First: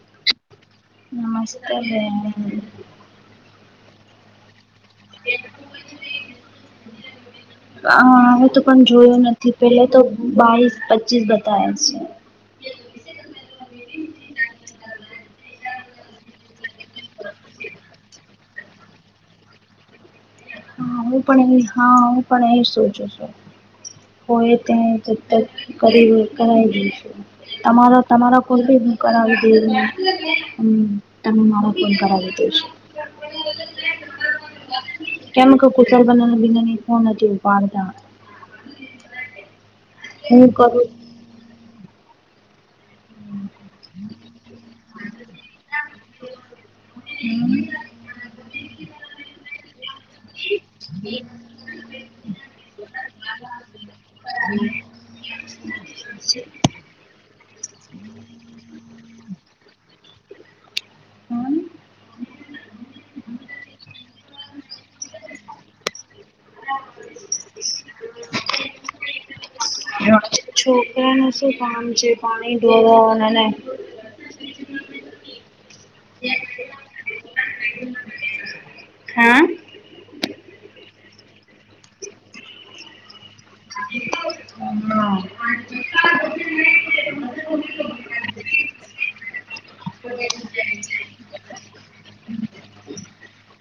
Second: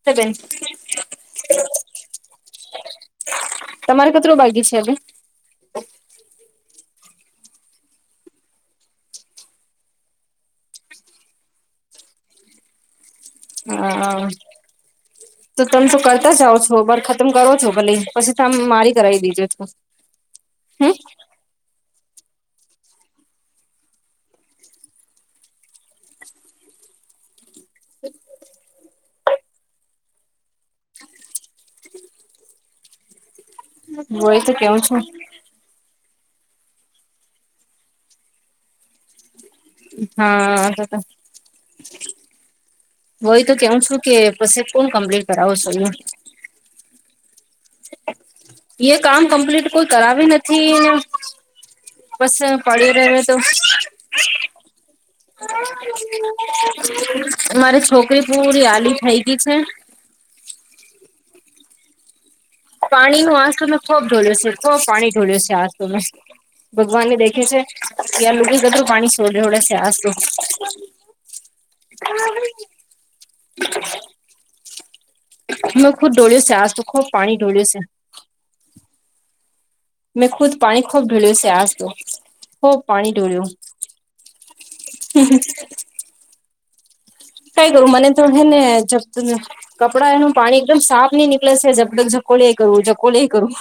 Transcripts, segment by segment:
[unintelligible] [unintelligible] તમારે કટરું બાકી છે હવે હા હુતો પણ જોયું નથી પેલે તો બાવીસ, પચીસ બતાયે છે હા તો તમે તો કરતા જાઓ છો બર ખતમ કરો છો ભલે પછી તમે મારી કરાવી દીજો તો [unintelligible] હા, હું પણ એ હા, હું પણ એ જ સોચું છું કોઈએ કંઈ [unintelligible] કરી હોય, કરાઈ જઈશે તમારા, તમારા કોઈ બી હું કરાવી દેમ, હમ તમે મારો ફોન કરાવી દેજો મોડેથી કેવું છું કેમ કુસળ બના, બિનાની ફોન નથી ઉપાડતા હું હા, કરું હોય તો કેવ છું કે પછી કોણ કમ્પ્લીટ કરાવો છો [unintelligible] એ કામ કમ્પ્લીટ કોઈ કરાવી નથી ને બસ [unintelligible] પડી રહે તો હમ મારી છોકરી પૂરી આલી થઈ ગઈ છે પાણી નો આજ તો મેં ખોબ ઢોલ્યો છે ખોબ પાણી ઢોલ્યો છે આજ તો મેં. ભગવાનને દેખે છે કે આ લોકો કતરુ પાણી છોડે ઢોડે છે આજ તો. ત્યાંનુ શું કામ છે પાણી ઢોળોને ખુબ ડોળ્યો સે આજ તો ખૂબ પાણી ઢોળ્યું છે હા. મેં ખુદ પાણી ખૂબ ઢોળ્યું છે આજ તો ખૂબ પાણી ઢોળ્યું. હ [unintelligible] સઈ કરું મને તો હેને જપ્ત કપડાં એનું પાણી એકદમ સાફ નહીં નીકલે શે જબતક જકોલી કરું જકોલીએ કરું.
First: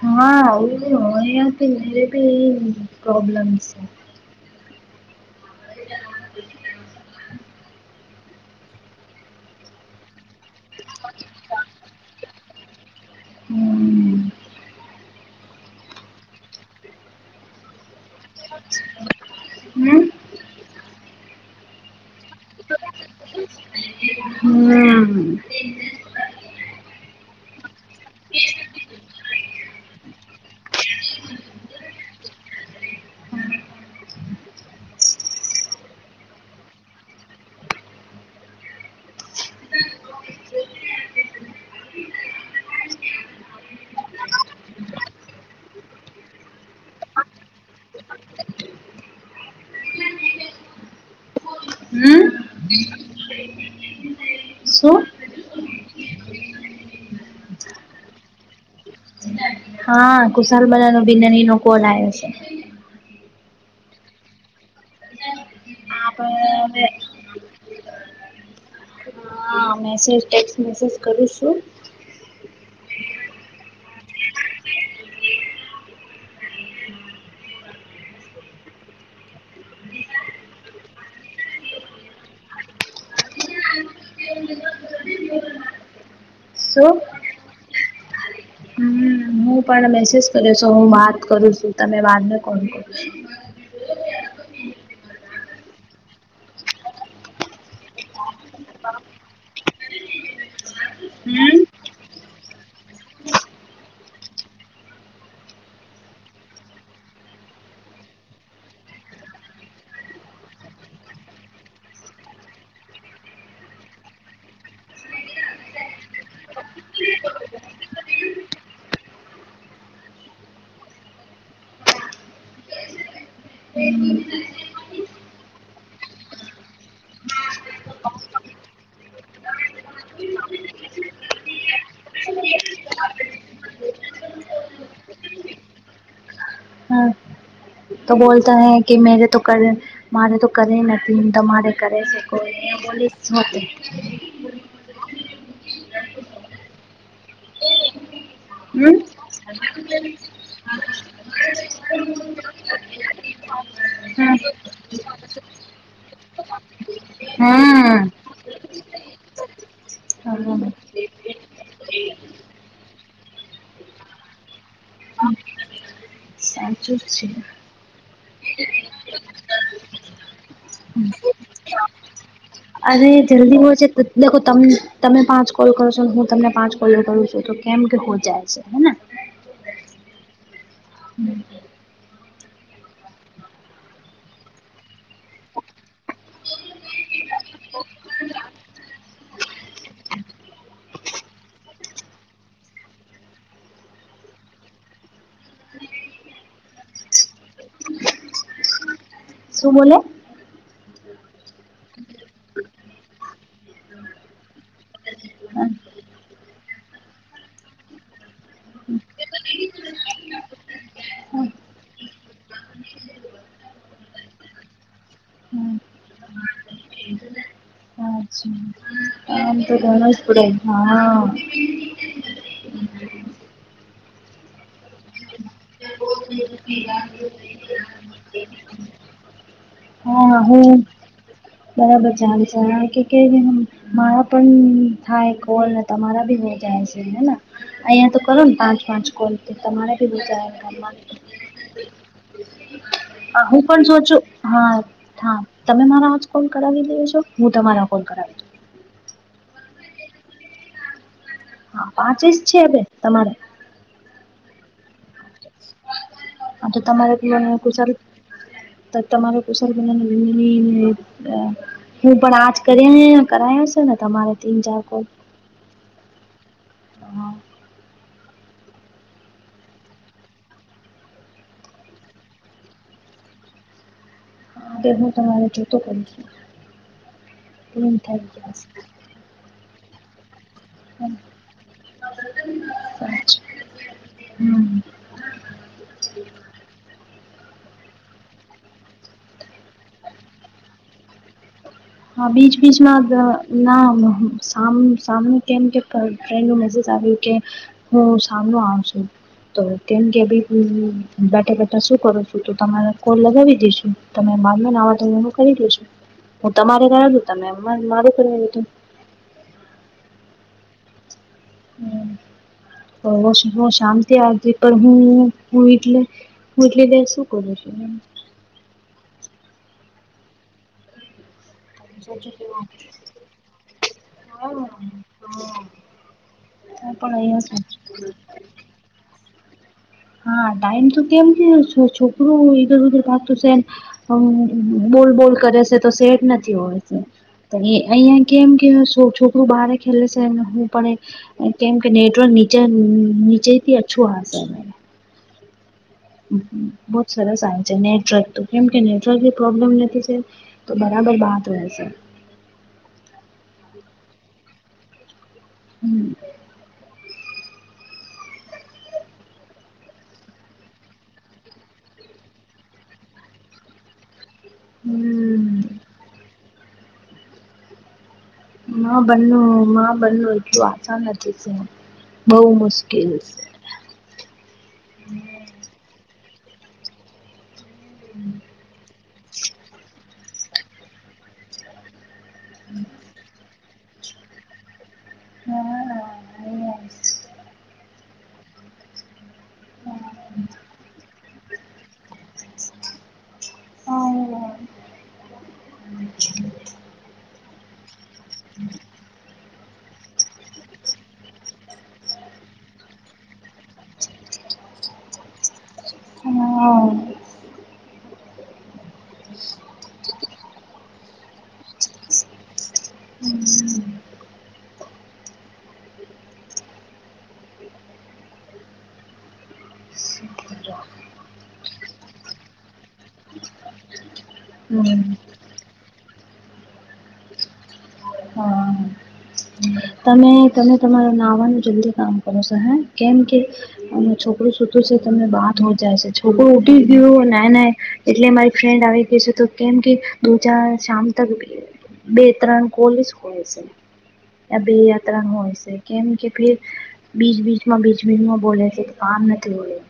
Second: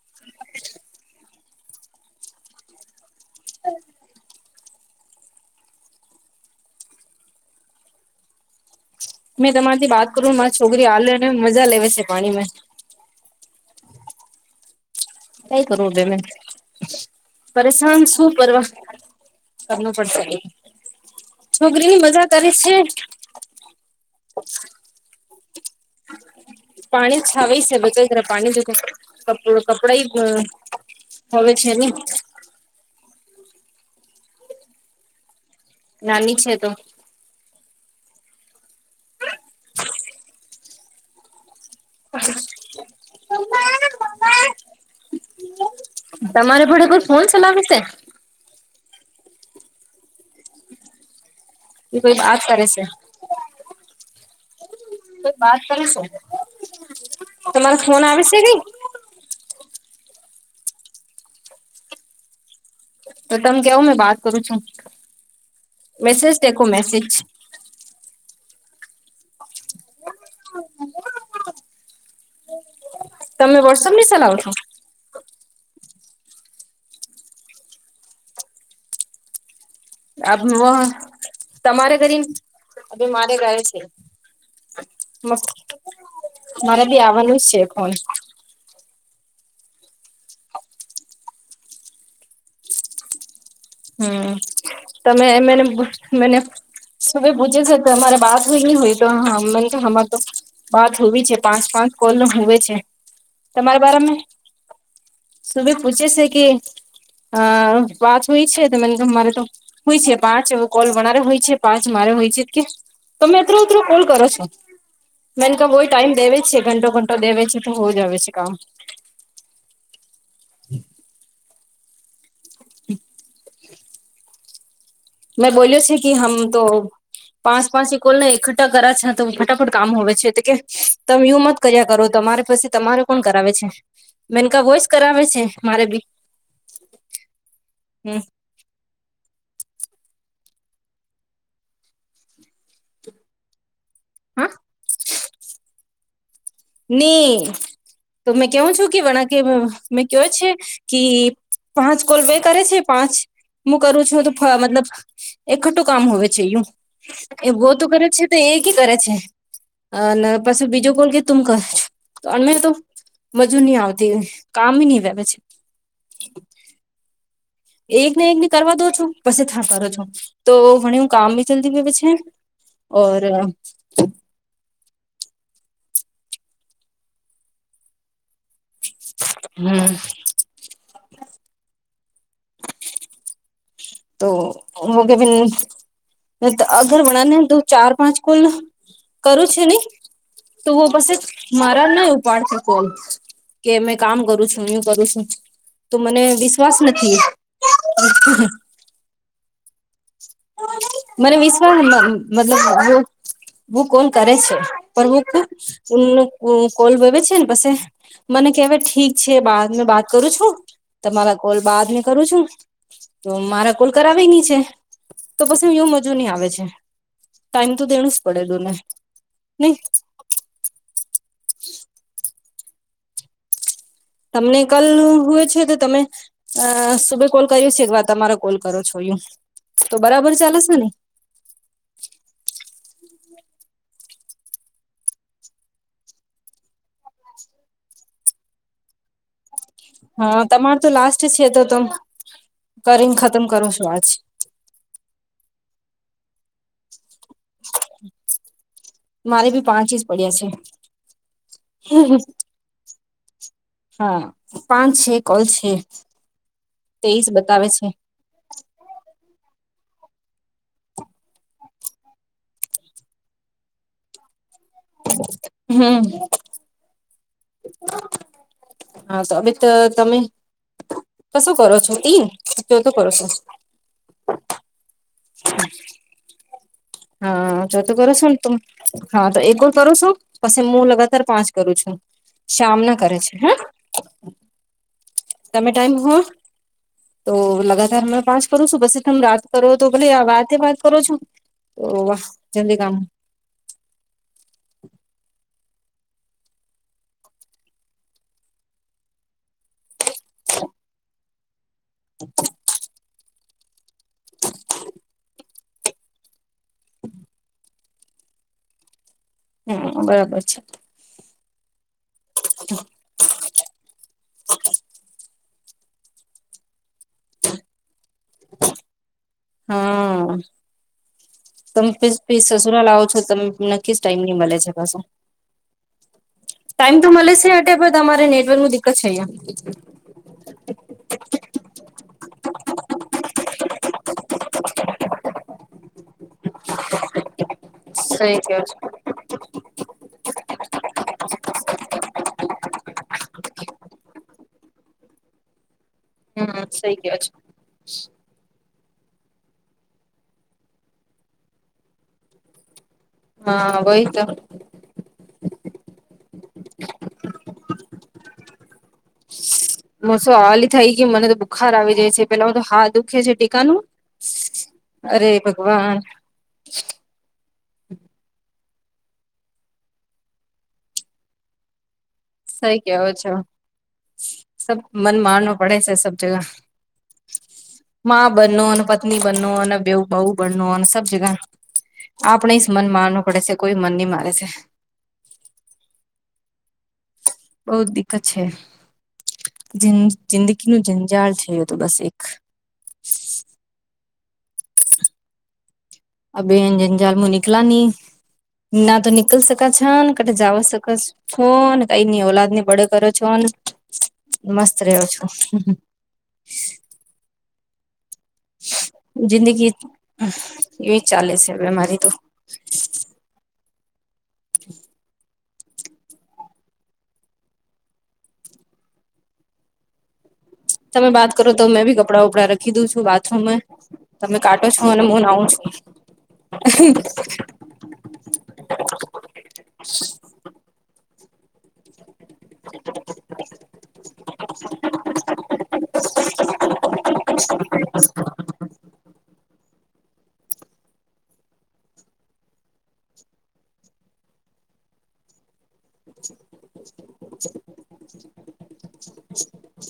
હા ઓય ની અહીંયા બી એટલી પ્રોબ્લેમ છે. મેં તમારીથી બાત કરું ને મારી છોકરી હાલે ને મજા લેવે શે પાણીમાં. હમ્મ. કઈ કરવું રેમે પરેશાન શું કરવા કરનુ પડ શા બી છોકરીની મજા કરે છે. હમ્મ. પાણી છાવઈ શે ભજઈ કરા પાણી જો કપ કપડાં હવે છે ને. નાની છે તો. [unintelligible] તમારે ઘરે કોઈ ફોન ચલાવે શે? એ કોઈ વાત કરે શે. શું? કોઈક વાત કરેશે તમારો ફોન આવેશે કઈ? હા ખુશાલ બલાનો બિનનીનો કોલ આવે શે. તો તમ કેવ મેં બાત કરું છું મેસેજ દેખો આપણે મેસેજ. હા મેસેજ ટેક્સ મેસેજ કરું છું. તમે વોટ્સપ ની સલાવ છો? આપ વ તમારે ઘરે આ મારે ઘરે છે. મસ્ત, મારે શું બી આવવાનું જ શે ફોન. હમ હું પણ મેસેજ કર્યો છે હું વાત કરું છું તમે વાતને કોન હમ્મ તમે એમેને મને સુબેહ પૂછે છે તો તમારે બાત હોય ની હોય તો હમાર તો વાત હોવી છે હમ પાંચ પાંચ કોલનું હોવે છે તમારા બારામે સુબે પૂછે શે કે અ વાત હોય છે તો મને મારે તો હોય છે પાંચ એવો કોલ વણારે હોય છે પાંચ મારે હોય છે કે તમે અતત્રો અતરો કોલ કરો છો? મન તો વોય ટાઈમ દેવે છે ઘંટો ઘંટો દેવે છે તો હો જાવે છે કામ. હમ્મ. મેં બોલીયો છે કી હમ તો પાંચ પાંચ કોલને એકઠ્ઠા કરા છે તો ફટાફટ કામ હોવે છે તો કે તમે યુ કર્યા કરો તમારે પસી તમારે કોણ કરાવે છે મેનકા વોયસ કરાવે છે મારે બી. હા તો હ બોલતા હૈ કે મેરે તો કર મારે તો કરે નથી તમારે કરે છે કોલ એવું બોલી હા? ની તો મેં કેવું છું હમ કે, વણા. મેં કેયોય છે કે, પાંચ કોલ બે કરે છે, પાંચ. હું કરું છું, તો મતલબ એકઠું કામ હો છે યું. હમ એવો તો કરે છે, તો એ કરે છે, અને હમ પછી બીજો કોલ કે તમ કરો છો? અમે તો મજુ નહીં આવતી, કામ નહીં આવે, પછી સાચું જ છે. એક ને, એક ને, કરવા દો છો, પછી થા કરો છો, તો ઘણી હું કામ બી ચાલતી ગય પ છે. અરે ઓર જલ્દી હોચે તો. દેખો ત તમે પાંચ કોલ કરો છો, હું તમને પાંચ કોલ કરું છું, તો કેમ કે હો જાય છે. હેને હમ. હમ. તો મગ બન [unintelligible] અગર વણા ને, ત ચાર પાંચ કોલ મેં કરું છે ને. તું પછી મારા ના ઉપાડ શકો. કે મેં કામ કરું છું, હું કરું છું. તો મને વિશ્વાસ નથી. શું બોલે? મને વિશ્વાસ મતલબ હું કોન કરે છે? પણ હું કોલ વવે છે ને, પસે મને કહેવાય ઠીક છે, બાદ બાત કરું છું, તમારા કોલ બાદને કરું છું. તો મારા કોલ કરવાની છે. તો પછી હ એવ મજો નહી આવે છે, ટાઈમ તો દેણું જ પડે તુંને. એ તો ઘન પડે, હા. હ. તમને કલ હોય છે, તો તમે અ સુબ કોલ કર્યું છે, એકવાર તમારો કોલ કરો છો યું. હા, હું બરાબર ચાલે છે, કે ર મારા પણ થાય કોલ ને, તમારા ભી હો જાય છે. અહિયાં તો કરો ને, પાંચ-પાંચ કોલ તમારે બી હા થયા તમાર તો જાય. લાસ્ટ છે તો તમ કરીને ખતમ હું કરો પણ છો સો આજ છું. હા, હા, તમે મારા જ કોલ કરાવી દે છો, હું તમારા કોલ કરાવીશ. મારે બી પાંચ ઇસ પડ્યા છે. હા, પાંચેસ છે, અબે તમારે હા, પાંચ છે, કોલ છે. આ તો તમારે તેઈસ પીવાનું બતાવે છે કુસારુ. તમારે કુશાર વીના ને [unintelligible] હું પણ આજ કર્યા કરાશે ને, તમારે તીન-ચાર કોલ. હમ. હા હા, તો હમે તો તમે. ક શું કરો છો? તીન-ચોથું કરો છો? તે હું તમારે ચોતો કરુ છું. હા, ચોતું પૂરું કરો થઈ શ તુંમ. જશે હા, તો એક જ કરું છું, પછી હું લગાતાર પાંચ કરું છું, શ્યામ ના કરે સાચું છે હ. હમ. તમે ટાઈમ હો. તો લગાતાર. હમે પાસ કરું છું, પછી તમે રાત કરો, તો ભલે વાતે વાત કરો છો. તો વાહ હા, બીચ જલ્દી કામ બીચમાં ધ ના સામ સામનું કેમ કે, ફ્રેન્ડનું મેસેજ આવ્યું કે. હું સામનો આવ છું, તો તેમ કે અભી બેઠા બેઠા શું કરો છું? તો તમારે કોલ લગાવી દઈશું, તમે બારમે નાવા ત એવું કરી દેશો. તમારે ક્યાં ઉતા તમે મારું કરી ધું. હમ, બરોબર છે. હ. હ, શામ થી આવ પણ હું, હું એટલે હું એટલે ત શું કરું છું. [unintelligible] હા. તમે પણ સસુરા લાવો છો, તમ નક્કી જ ટાઈમ ની મળે છે પાછું. ટાઈમ તો મળે છે, અટે અહીંયા પણ તમારે નેટવર્ક નુ દિક્કત છે, અહિયાં. હા, ટાઈમ તો કેમ કે છોકરો ઇધર ઉધર ભાગતું છે ને. હ, બોલ, બોલ કરે છે, તો શેટ. નથી હોય, અહિયાં સહી કેમ કયો કે છો છોકરું બારે ખેલે છે, હું પણ એ કેમ કે નેટવર્ક નીચે-નીચે થી અચ્છું આવશે. હમ સહી બહુત કયો છો સરસ આવે છે, નેટવર્ક તો. કેમ કે નેટવર્કની પ્રોબ્લેમ નથી છે, તો બરાબર બાત રહેશે. હા, વહી તો. હમ. મુ સો આલી થઈ, ગી મને તો બુખાર આવી જાય છે, પેલા હ તો હાથ દુખે છે ટીકાનું. અરે હમ ભગવાન. માં બન્નું માં બન્નું એટલું આસાન નથી છે. બહુ સહી કેવો મુશ્કેલ છો. છે સબ મન મારનું પડે છે, સબ જગા. મા બનનો અને પત્ની બનનો, અને બેવ બઉ બનનો અને સબ જગા. આપણે સ મન મારવું પડે છે, કોઈ મન ની મારે છે. હા. બહુ જ દિકકત છે, જિંદગી નુ ઝંઝાળ છે, એ તો બસ એક [unintelligible] હ. અ બે અંજંજાલ મુ નનીકલા ની ના તો નિ [unintelligible] નીકલ શકા છો ને, કટે જવા સક છો ને, કઈની ઓ ઔલાદ ને બળો કરો છો ને. મસ્ત રહ્યો છો. હ. જિંદગી એવી ચાલે છે, બમારી તો હમ. [inaudible] તમે વાત કરો, તો મેં ભી કપડાં વપડા રખી દઉં છું, બાથરૂમમાં. તમે કાટો છો, હમ અને હું નાવું છું. હા. તમે તમે તમાર નાવાનું જલ્દી કામ કરો છો, હ કેમ કે અને છોકરું શતું છે, તમને બાંધ હો જાય છે, છોકરો ઉઠટી ગયો ના ના. એટલે મારી ફ્રેન્ડ આવી ગઈ છે, તો કેમ કે દ ચાર શામ તક બે-ત્રણ કોલીસ કો છે. યા બે યાત્રા ન હોય છે. કેમ કે, ફે બીજ બીજમાં બીજ બીજમાં બોલે છે, તો કામ નથી હોય.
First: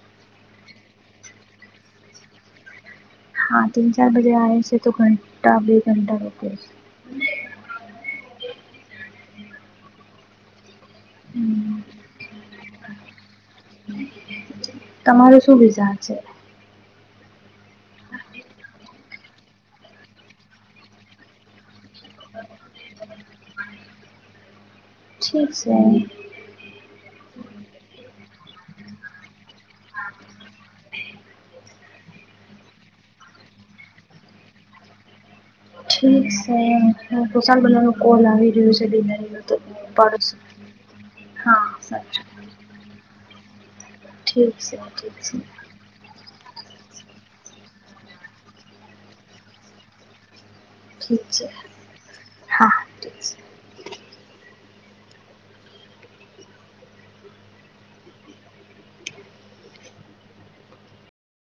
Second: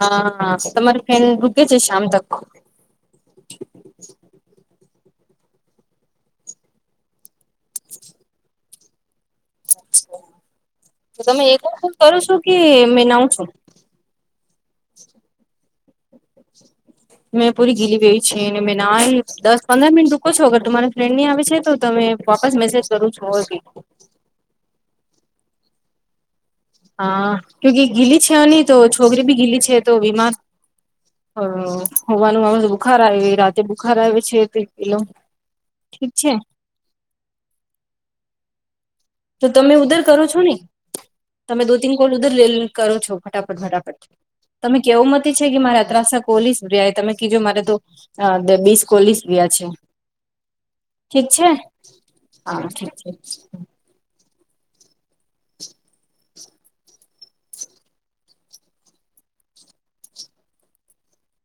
હા, તમારી ફેન રૂકે છે, શામ તક. હા, તીન-ચાર બજે આવે છે, તો ઘંટા બે ઘંટા રોકે છે. તો તમે એક હમ વાત કરો છો કે, મે નાવ છું. તમારો શું વિઝા છે? મેં પૂરી ગીલી ગય છે, અને મે ના દસ પંદર મિનટ રૂકો છો, અગર તમારી ફ્રેન્ડ ની આવે છે તો. તમે વાપસ મેસેજ કરો છો હો? ઠીક છે. હા, કુકી ગીલી છે ને, તો છોકરી ભી ગીલી છે, તો બીમા હ, હોવાનું મા બુખાર આવે, રાતે બુખાર આવે છે, એલો. ઠીક છે. હ, તોશાલ બલા ન કોલ આવી રહ્યું છે ડિલરી. તો તમે ઉધર કરો છો ને, તમે હા દો-તીન કોલ સાચું ઉધર લે, કરો છો, ફટાફટ-ફટાફટ. ઠીક છે તમે ઠીક કેવું મતી છે કે, મારા ત્રાસક કોલીસ વ્રિયા એ તમે કીજો મારે તો બીસ કોલીસ વિયા છે. ઠીક છે, હ હા છે. ઠીક છે